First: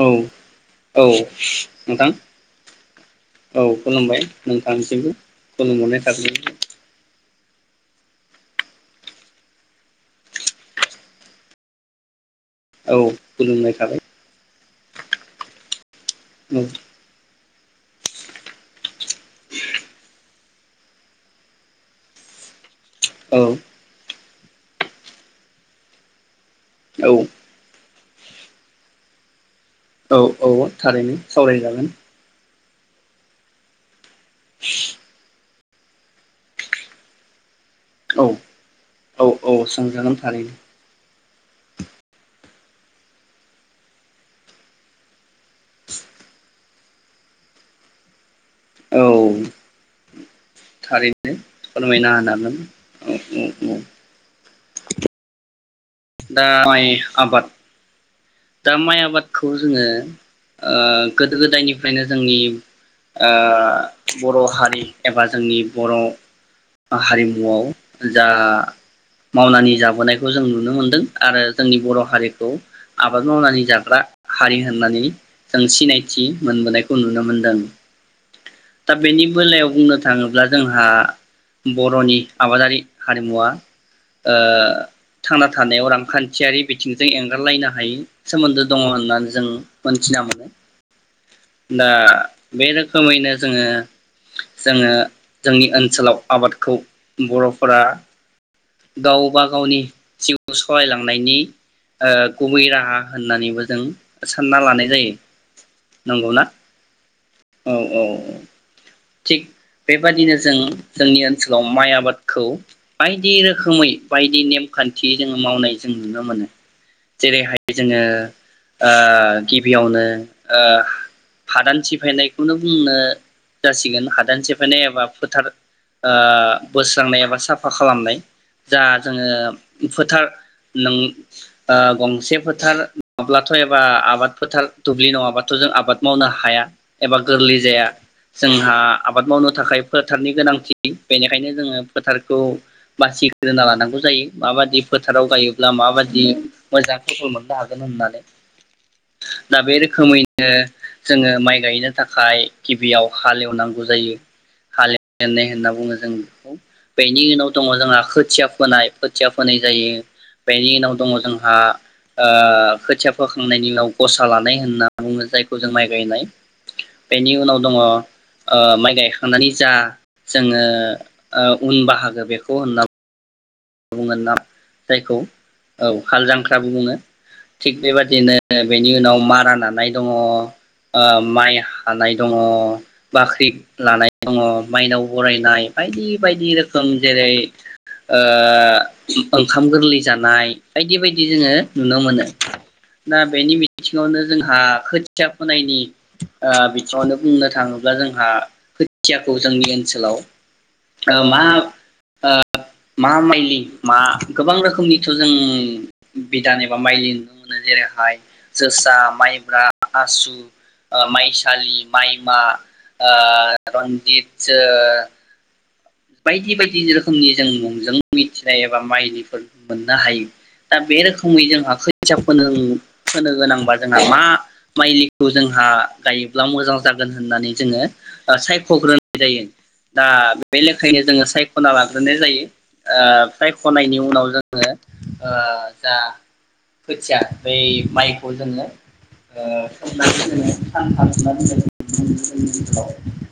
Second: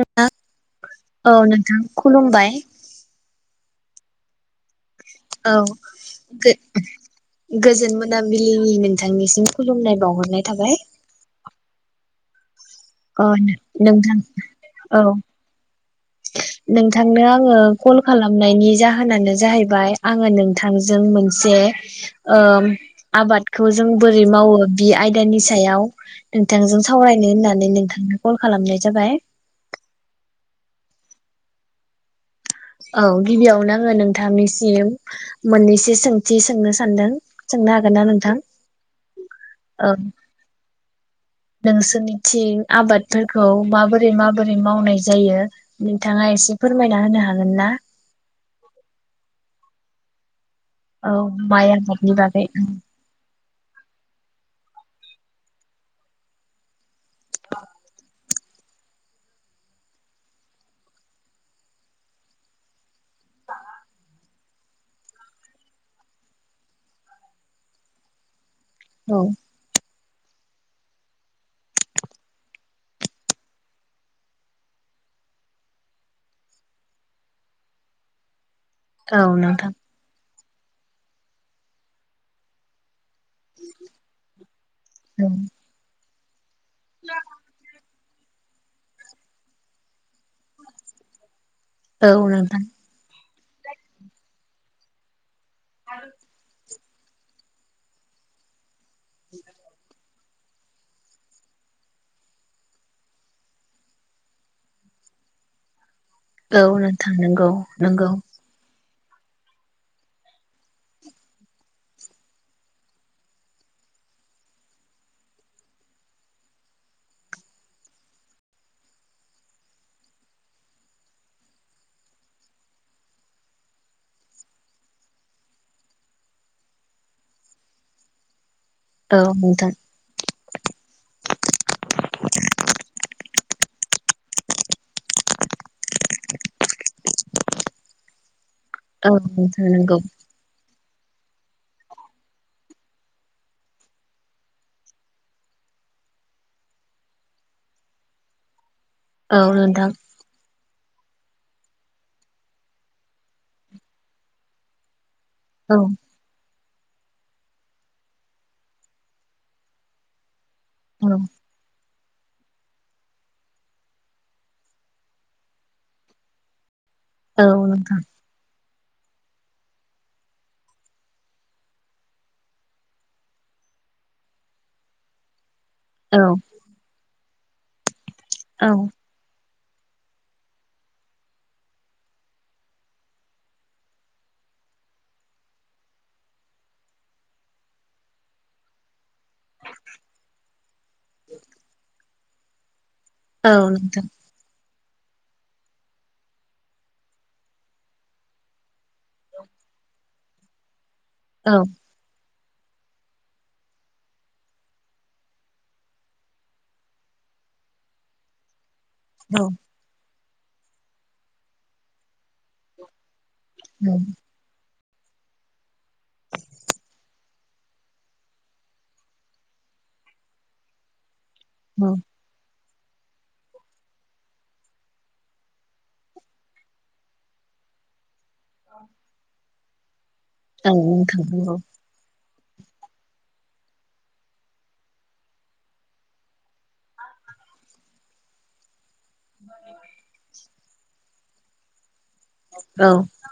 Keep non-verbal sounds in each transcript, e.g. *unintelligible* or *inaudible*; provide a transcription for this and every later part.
औ औ नोंथां खुलुमबाय। औ खुलुमबाय। नोंथांसिमबो औ खुलु हरनाय थाग्रोबाइ । गोजोन मोनाबिलि नोंथांनिसिम खुलुमनाय बावहरनाय थाबाय । औ अ नो खुलुमनाय थाबाय नोंथां । औ । औ नोंथांनो आङो । कल खालामनायनि जाहोनानो जाहैबाय आङो नोंथांजों मोनसे ओम आबादखौ जों बो बोरै मावो बि आयदानि सायाव नोंथांजों औ सावरायनो होननानै नोंथांनो कल खालामनाय जाबाय। औ औ थारैनो सावरायजागोन । औ गिबियावनो आङो नोंथांनिसिम मोननैसो सोंथि सोंनो सानदों सोंनो हागोन ना औ नोंथां? औ औ सोंजागोन थारैनो। नोंसोरनि थिं आबादफोरखौ माबोरै माबोरै मावनाय जायो नोंथाङा एसे फोरमायना होनो हागोन ना? औ औ थारैनो माइ फोरमायना आबादनि बागै होननांगोन औ औ। उम दा माइ आबाद दा माइ आबादखौ जोङो ओ गोदो गोदायनिफ्रायनो जोंनि ओ बर हारि एबा जोंनि बर हारिमुआव जा औ मावनानानै जाबोनाय खौ जों नुनो मोनदों आरो जोंनि बर हारिखौ आबाद मावनानै जाग्रा हारि होननानै जों सिनायथि मोनबोनायखौ नुनो मोनदों। दा औ बेनि बेलायाव नोंथां बुंनो थाङोब्ला जोंहा बर'नि आबादारि। हारिमुवा ओ औ थांना थानायाव रांखान आरि बिथिंजों एंगारलायना हायि सोमोन्दो दङ होननानै जों मोनथिना मोनो। दा औ नोंथां बे रोखोमैनो जोङो जोङो जोंनि ओनसोलाव आबादखौ बर'फोरा गावबा गावनि जिउ सलायलांनायनि ओ गुबै राहा होननानैबो जों सानना लानाय जायो। नंगौना औ नोंथां नंगौ औ औ नंगौ थिग बेबादिनो जों जोंनि ओनसोलाव माइ आबादखौ बाय दि रोखोमै बायदि नेमखान्थि जोङो मावनाय जों नुनो मोनो। जेरैहाय जोङो ओ गिबियावनो ओ हादान सिफायनायखौनो बुंनो जासिगोन हादान सिफायनाय एबा फोथार ओ बोस्रांनाय एबा साफा खालामनाय। जा औ नोंथां जोङो फोथार नों ओ गंसे फोथार नङाब्ला थ' एबा आबाद फोथार दुब्लि नङाबाथ' जों आबाद मावनो हाया एबा गोरलै जाया। जोंहा औ आबाद मावनो नोंथां थाखाय नंगौ फोथारनि गोनांथि। बेनिखायनो जोङो फोथारखौ बासि ग्रोना लानांगौ जायो माबादि फोथाराव गायोब्ला माबादि मोजां फसल मोननो हागोन होननानै। औ दा बे नोंथां रोखोमैनो जोङो माइ गायनो थाखाय गिबियाव हालेवनांगौ जायो हालेव जेननाय होनना औ बुङो जों बेखौ। बेनि उनाव दङ जोंहा खोथिया फोनाय खोथिया फोनाय जायो। बेनि उनाव औ दङ जोंहा ओ खोथिया फोखांनायनि उनाव गसा लानाय होनना बुङो जायखौ जों माइ गायनाय। बेनि औ उनाव दङ ओ नोंथां माइ गायखांनानै जा जोङो ओ उन बाहागो बेखौ *unintelligible* बुंगोन नाम जायखौ औ हाल जांख्राबो बुङो। थिग बेबादि दिनो औ बेनि उनाव मारा ना नाय दङ ओ माइ हानाय दङ' बाख्रि लानाय दङ मायनाव बरायनाय बायदि बायदि रोखोम जेरै ओ ओ ओंखाम गोरलै जानाय बायदि बायदि जोङो नुनो मोनो। *unintelligible* ना औ बेनि नोंथां बिथिङावनो जोंहा। खोथिया फोनायनि ओ बिथिङावनो बुंनो थाङोब्ला जोंहा। थियाखौ जोंनि ओनसोलाव। ओ औ माब ओ। मा माइलि मा गोबां रोखोमनिथ' जों बिधान एबा माइलि नुनो मोनो जेरैहाय। जोसा माइब्रा। ओ माइसालि माइमा ओ। औ रनजित जो। *unintelligible* बायदि बायदि रोखोमनि जों मुंजों मिथिनाय एबा माइनलिफोर मोननो हायो दा बे रोखोम। फुंमै जोंहा खोथिया फोनोम। फोनो गोनांबा जोंहा मा माइलिखौ जोंहा गायोब्ला मोजां जागोन होननानै जोङो। ओ सायख'ग्रोनाय जायो। दा। बे औ लेखायैनो नोंथां जोङो नंगौ सायख'ना लाग्रोनाय जायो। ओ सायख'नायनि उनाव जोङो ओ दा खोथिया बै माइखौ जोङो। ओ *unintelligible* सानथाम सोमना औ दोनजायो। *unintelligible*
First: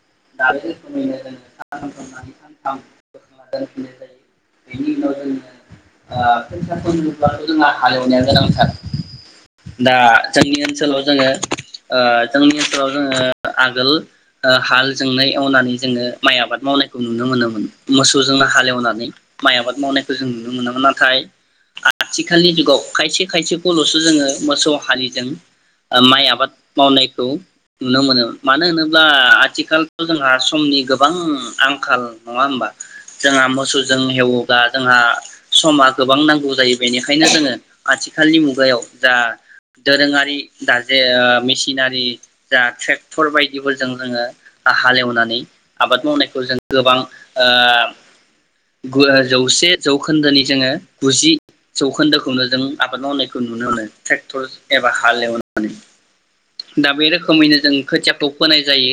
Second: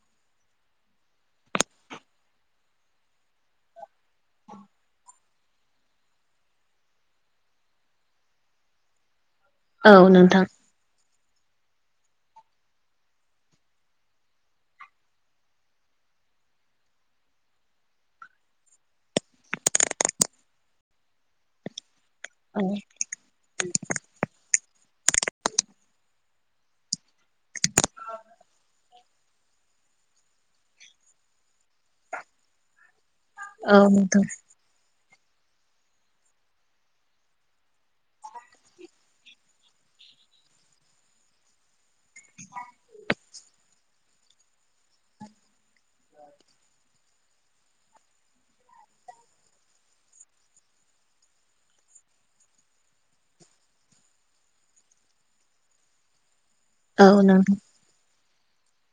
*unintelligible* ाथामननानै सानथामोखांा दोनफिननाय जायो बेनि उनाव जोङो फन्सा खन नोब्लाथ' जोंहा हालेवनाया गोनांथार। औ दा नोंथां जों। जोङो ओ जोंनि ओनसोलाव जोङो आगोल हालजोंनो जोंनाय एवनानै जोङो। माइ आबाद मावनायखौ नुनो मोनोमोन मोसौजोंनो हालेवनानै माइ आबाद मावनायखौ जों नुनो मोनोमोन नाथाय। आथिखालनि औ जुगाव खायसे खायसेखौल'सो जोङो मोसौ। हालिजों ओ माइ आबाद मावनाय। खौ नुनो मोनो मानो होनोब आथिखालथ' जोंहा समनि गो गोबां आं। आंखाल नङा होमबा जोंहा औ मोसौजों हेवोबा जोंहा। समा गोबां नांगौ जायो बेनिखायनो जोङो आथिखालनि मुगायाव जा दोरोङारि दा जे ओ मेसिनारि जा ट्रेक्टर बायदिफोरजों जोङो हालेवनानै। आबाद मावनायखौ जों गोबां ओ। दा नोंथां बे औ नोंथां रोखोमैनो जों खोथियाखौ। फोनाय जायो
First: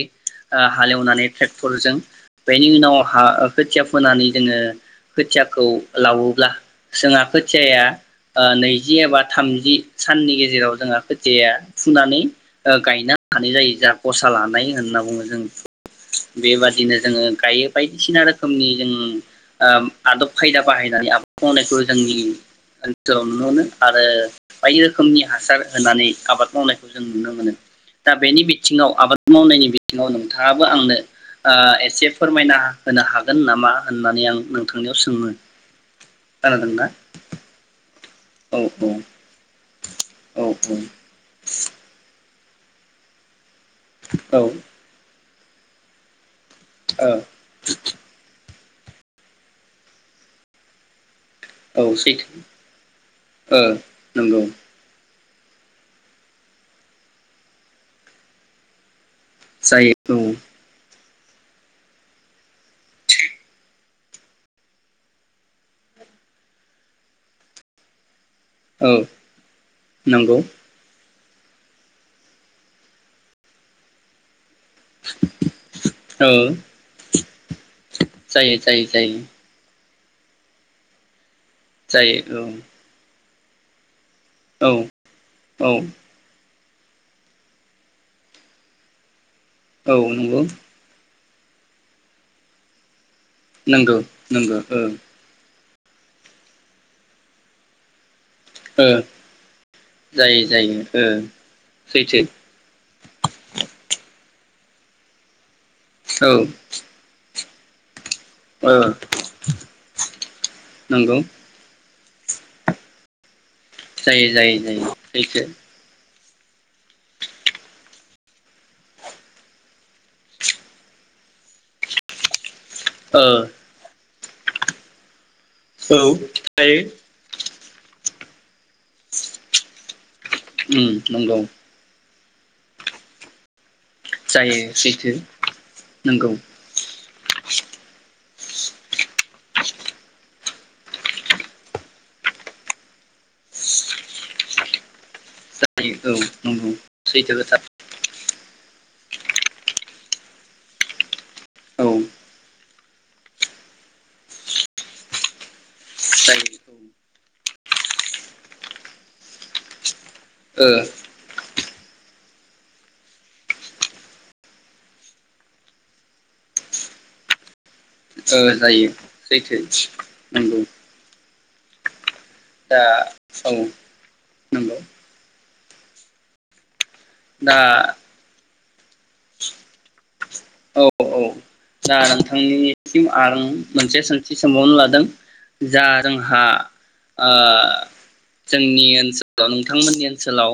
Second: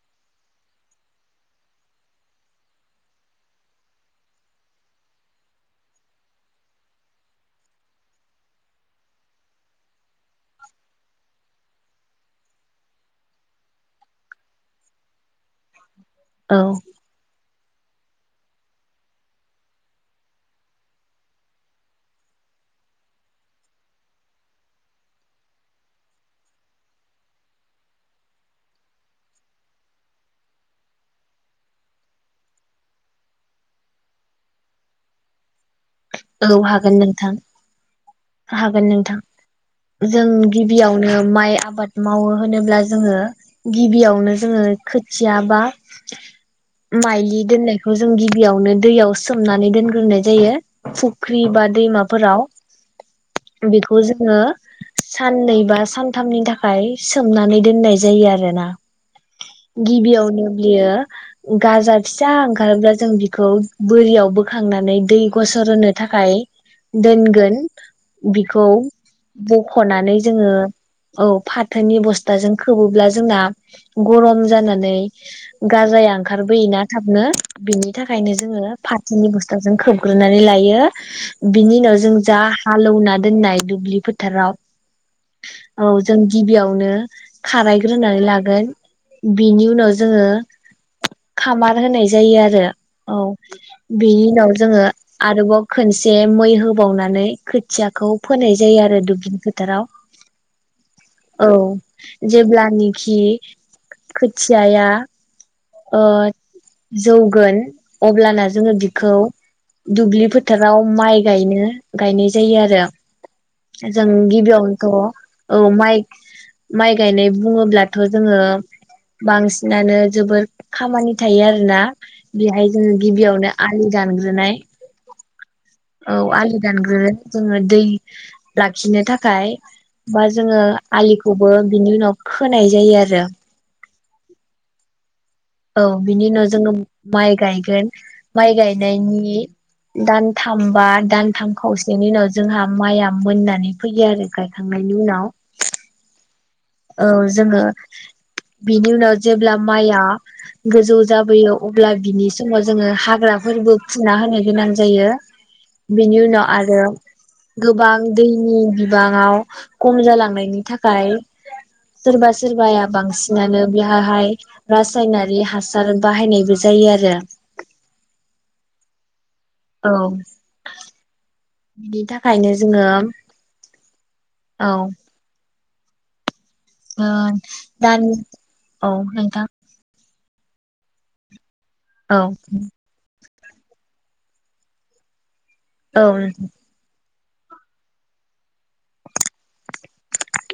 ओ हालेवनानैे टे्क टरजों बेनि उनाव हा खोथिया फोनानै जोङो खोथियाखौ लादोंब्ला जोंआ खोथियाया नैजि एबा थामजि साननि गेजेराव जोंङा खोथियाया ओ फुनानै गायनो हानाय जायो जोंहा गसा लानाय होनना बुङो जों। औ बेबादिनो जोङो गायो। बायदिसिना रोखोमनि जों ओ आदब खायदा बाहायनानै आबाद मावनायखौ जोंनि ओनसोलाव नुनो मोनो आरो बायदि रोखोमनि हासार होनानै आबाद मावनायखौ जों नुनो मोनो। दा बेनि बिथिङाव आबाद मावनायनि बिथिङाव नोंथाङाबो आंनो ओ एसे फोरमायना होनो हागोन नामा होननानै आं नोंथांनियाव सोङो? औ हागोन नोंथां। औ हागोन नोंथां। जों औ गिबियावनो माइ आबाद माव मावो होनोब्ला जोङो गिबियावनो औ जोङो खो खियाबा औ माइलि दोननायखौ जों गिबियावनो दैयाव सोमनानै दोनग्रोनाय जायो। फु फुख्रि बा ओ औ दैमाफोराव सैथो ओ बेखौ जोङो नंगौ साननै बा सानथामनि थाखाय सोमनानै दोननाय जायो आरोना। जायो औ गिबियावनो बियो गाजा फिसा ओंखारोब्ला जों बिखौ बोरियाव बोखांनानै दै गस सर होनो थाखाय दोनगोन। बिखौ औ बख'नानै नंगौ जोङो औ फाथोनि बस्थाजों खोबोब्ला जोंना गरम जानानै गाजा औ ओंखारबोयोना थाबनो बिनि थाखायनो जायो जोङो जायो जायो फाथोनि बस्था जों खोब नानै लायो। बिनि उनाव जों जा जायो औ हालौवनानै दोनाय दुब्लिफो थाराव औ औ जों गिबियाव नो खारायग्रोनानै लागोन। बिनि उनाव औ जोङो नंगौ खामार होनाय जायो आरो। औ नंगौ बेनि उनाव नंगौ जोङो ओ आरोबाव खनसे मै होबावनानै खोथियाखौ फोनाय जायो आरो ओ दुब्लि फोथाराव जायो जायो ओ औ सैथो जेब्लानिखि खोथियाया ओ औ जौगोन। *inaudible* अब्लाना जोङो ओ बिखौ दुब्लि फोथाराव नंगौ माइ गायनो गायनाय जायो आरो। जों जायो जायो गिबियावनोथ' जायो सैथो ओ माइ माइ गायनाय बुङोब्लाथ' जोङो बांसिनानो जोबोर खामानि थायो आरोना बेहाय ओ ओ गिबियावनो आलि दान ग्रोनाय औ आलिदानग्रो जोङो दै लाखिनो थाखाय बा जोङो उम नंगौ आलिखौबो बिनि उनाव खोनाय जायो आरो। जायो सैथो। औ बिनि नंगौ उनाव जोङो माइ गायगोन। माइ गायनायनि दानथाम बा दानथाम खावसेनि उनाव जोंहा माइआ मोननानै फैयो आरो गायखांनायनि उनाव। फैयो औ। नंगौ औ सैथो खोथा जोङो बिनि उनाव जेब्ला माइआ गोजौ जाबोयो औ अब्ला बिनि समाव जोङो हाग्राफोरबो फुना होनो गोनां जायो बिनि उनाव जायो आरो औ गोबां दैनि बिबाङाव खम जालां नायनि ओ थाखाय सोरबा सोरबाया बांसिनानो बेहाहाय रासायनारि हासार बाहायनायबो जायो आरो। ओ जायो। सैथो औ नोंगौ। बिनि था खायनो जोङो औ औ नंगौ ओ दा दानि औ नोंथां। औ औ। दा औ नोंथांनिसिम आं मोनसे सों थि सोंबावनो लादों। जा औ जोंहा ओ जोंनि ओनसोलाव नोंथांमोननि ओनसोलाव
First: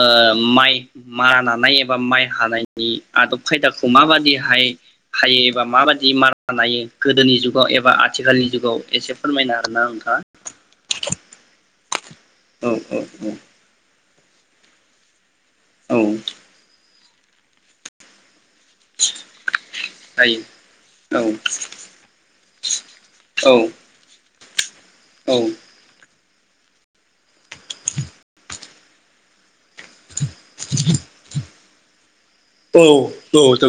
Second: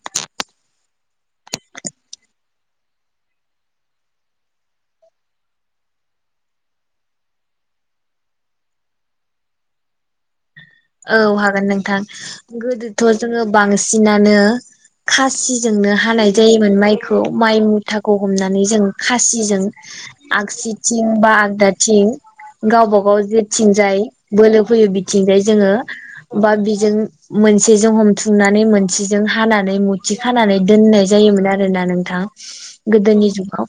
ओ माइ मारा नानाय एबा माइ हानायनि आदब खायदाखौ माबादियै हाय हायो एबा माबायदि मारा नायो गोदोनि जुगाव एबा आथिखालनि जुगाव एसे फोरमायना हागोनना नोंथाङा। औ हागोन नोंथां। औ औ गोदोथ' जोङो बांसि सिनानो खास सिजोंनो औ हानाय जायोमोन माइख थुआव माइ मुथाखौ हमना निजों खासिजों हायो आगसिथिं औ बा आगदाथिं गावबा गाव औ जेथिंजाय बोलो फोयो बिथिंजाय नंगौ जोङो बा बिजों मोनसेजों हमथुमनानै मोनसेजों हानानै मु थि खानानै दोननाय जायोमोन आरो। होना नोंथां। गोदोनि जुगाव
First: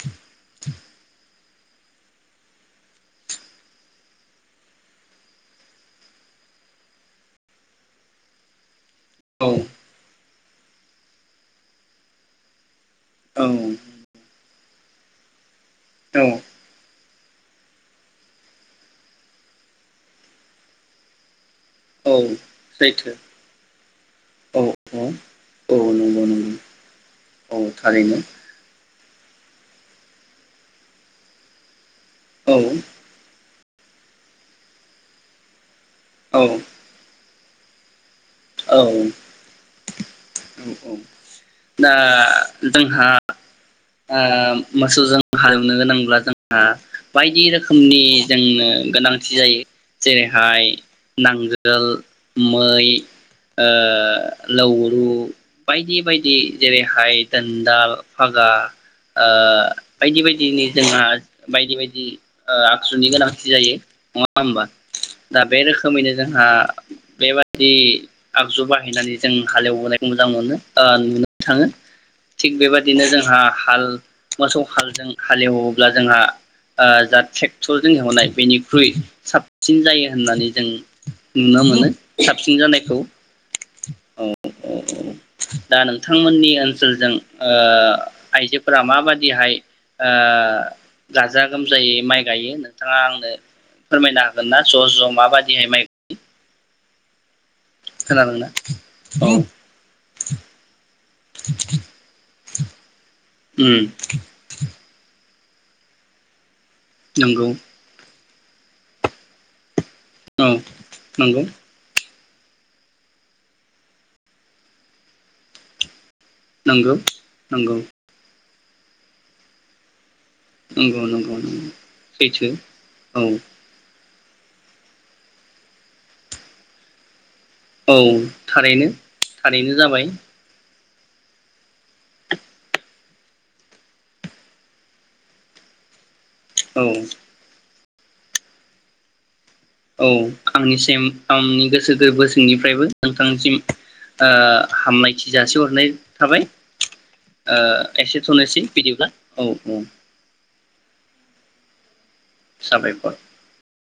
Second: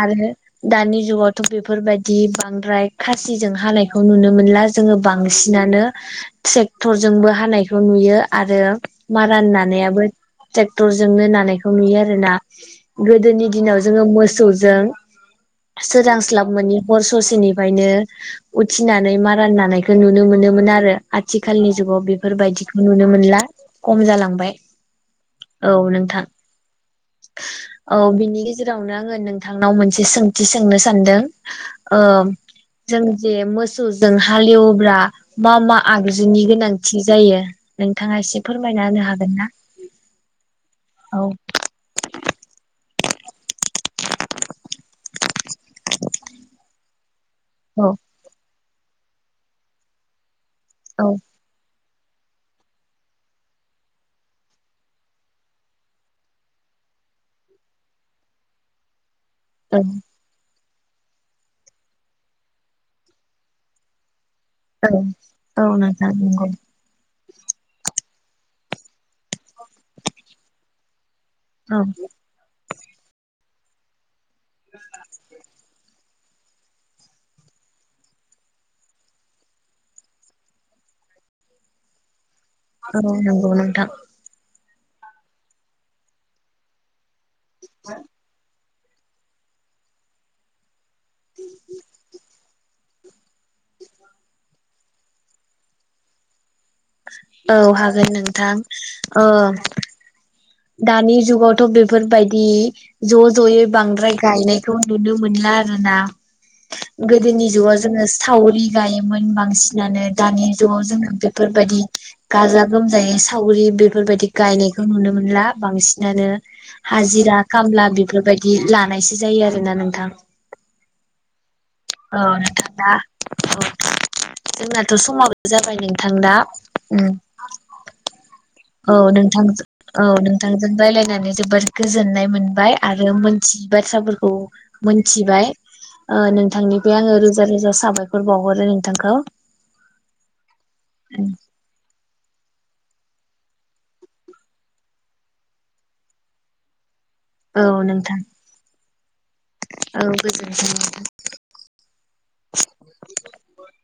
आरो दानि जुगावथ' बेफोरबायदि बांद्राय खासिजों हानायखौ नुनो मोनला जोङो बांसिनानो ट्रेक्टरजोंबो हानायखौ नुयो आरो मारान नानायाबो ट्रेक्टरजोंनो नानायखौ नुयो आरो ना। औ गोदोनि दिनाव जोङो मोसौ जों। औ सोरांस्लाब मोनि हर ससेनिफ्रायनो उथिनानै मारान नानायखौ नुनो मोनोमोन आरो। रो आथिख खालनि जुगाव औ बेफोरबायदिखौ नुनो सैथो मोनला कम जालांबाय औ औ औ नोंथां नंगौ नंगौ औ बिनि गेजेरावनो आङो नोंथांनाव मोनसे सोंथि सोंनो सानदों। ओ औ जों जे मोस सौ जों हालिवोब्ला मा मा? औ आगजुनि गोनांथि जायो। नों नोंथाङा एसे औ फोरमायना होनो हागोन ना? औ दा जोंहा ओ मोसौजों हालौनो गोनांब्ला जोंहा बायदि औ रोखोमनि जोंनो गोनांथि जायो जेरै हाय औ नांगोल। मै ओ लौरु बायदि बायदि जेरैहाय दोन्दाल फागा ओ औ बायदि बायदिनि जोंहा बायदि बायदि आखजुनि गोनांथि जायो नङा होमबा दा बे औ औ नोंथां रोखोमैनो जोंहा नंगौ बेबायदि जि आगजु बाहायनानै जों हालेवबोनायखौ मोजां मोनो ओ नुनो थाङो औ थिग बेबायदि बिदिनो जोंहा हाल मोसौ हालजों हालेवोब्ला जोंहा ओ जा ट्रेक्टर जों एवनाय बेनिख्रुइ साबसिन जायो होननानै जों नुनो मोनो साबसिन जानायखौ औ नंगौ नोंथां औ दा नोंथांमोननि ओनसोलजों ओ आइजो फोरा माबादिहाय ओ गाजा गोमजायै माइ गायो होनो नोंथाङा आंनो फोरमायनो हागोन ना? ज' ज' माबाददिहाय माइ *unintelligible* औ हागोन खोनादोंना? नोंथां औ ओं। दानि जुगावथ' बेफोरबायदि बि ज' ज'यै उम बांद्राय गायनायखौ नुनो मोनला आरोना नंगौ गोदनि जुगाव जोंओ सावरि गायोमोन बांसिन नानै औ दानि जुगाव जोङो नंगौ बेफोरबायदि गाजा गोमजायै सावरि बेफोरबायदि गायनायखौ नुनो मोन मोनला बांसिन बिदिनो नंगौ हाजिरा नंगौ खामला बेफोरबायदि बिदि लानायसो जायो आरोना नोंथां नंगौ नंगौ नंगौ औ सैथो नोंथांदा औ जोंनाथ' समाबो जाबाय नोंथां दा उम औ थारैनो औ नोंथां थारैनो औ जाबाय नोंथांजों रायलायनानै जोबोद गोजोननाय मोनबाय आरो मोनथियै बाथ्राफोरखौ मोनथिबाय ओ नोङ औ बे आंङो रोजा रोजा साबायख बाव नोंथांखौ औ आंनिसिम आंनि गोसो। गोरबो सिंनिफ्रायबो नोंथांसिम हामलायथि जासिहरनाय थाबाय। ओ औ नोंथां एसे थनोसै बिदिब्ला। औ गोजोनथों। साबायखर।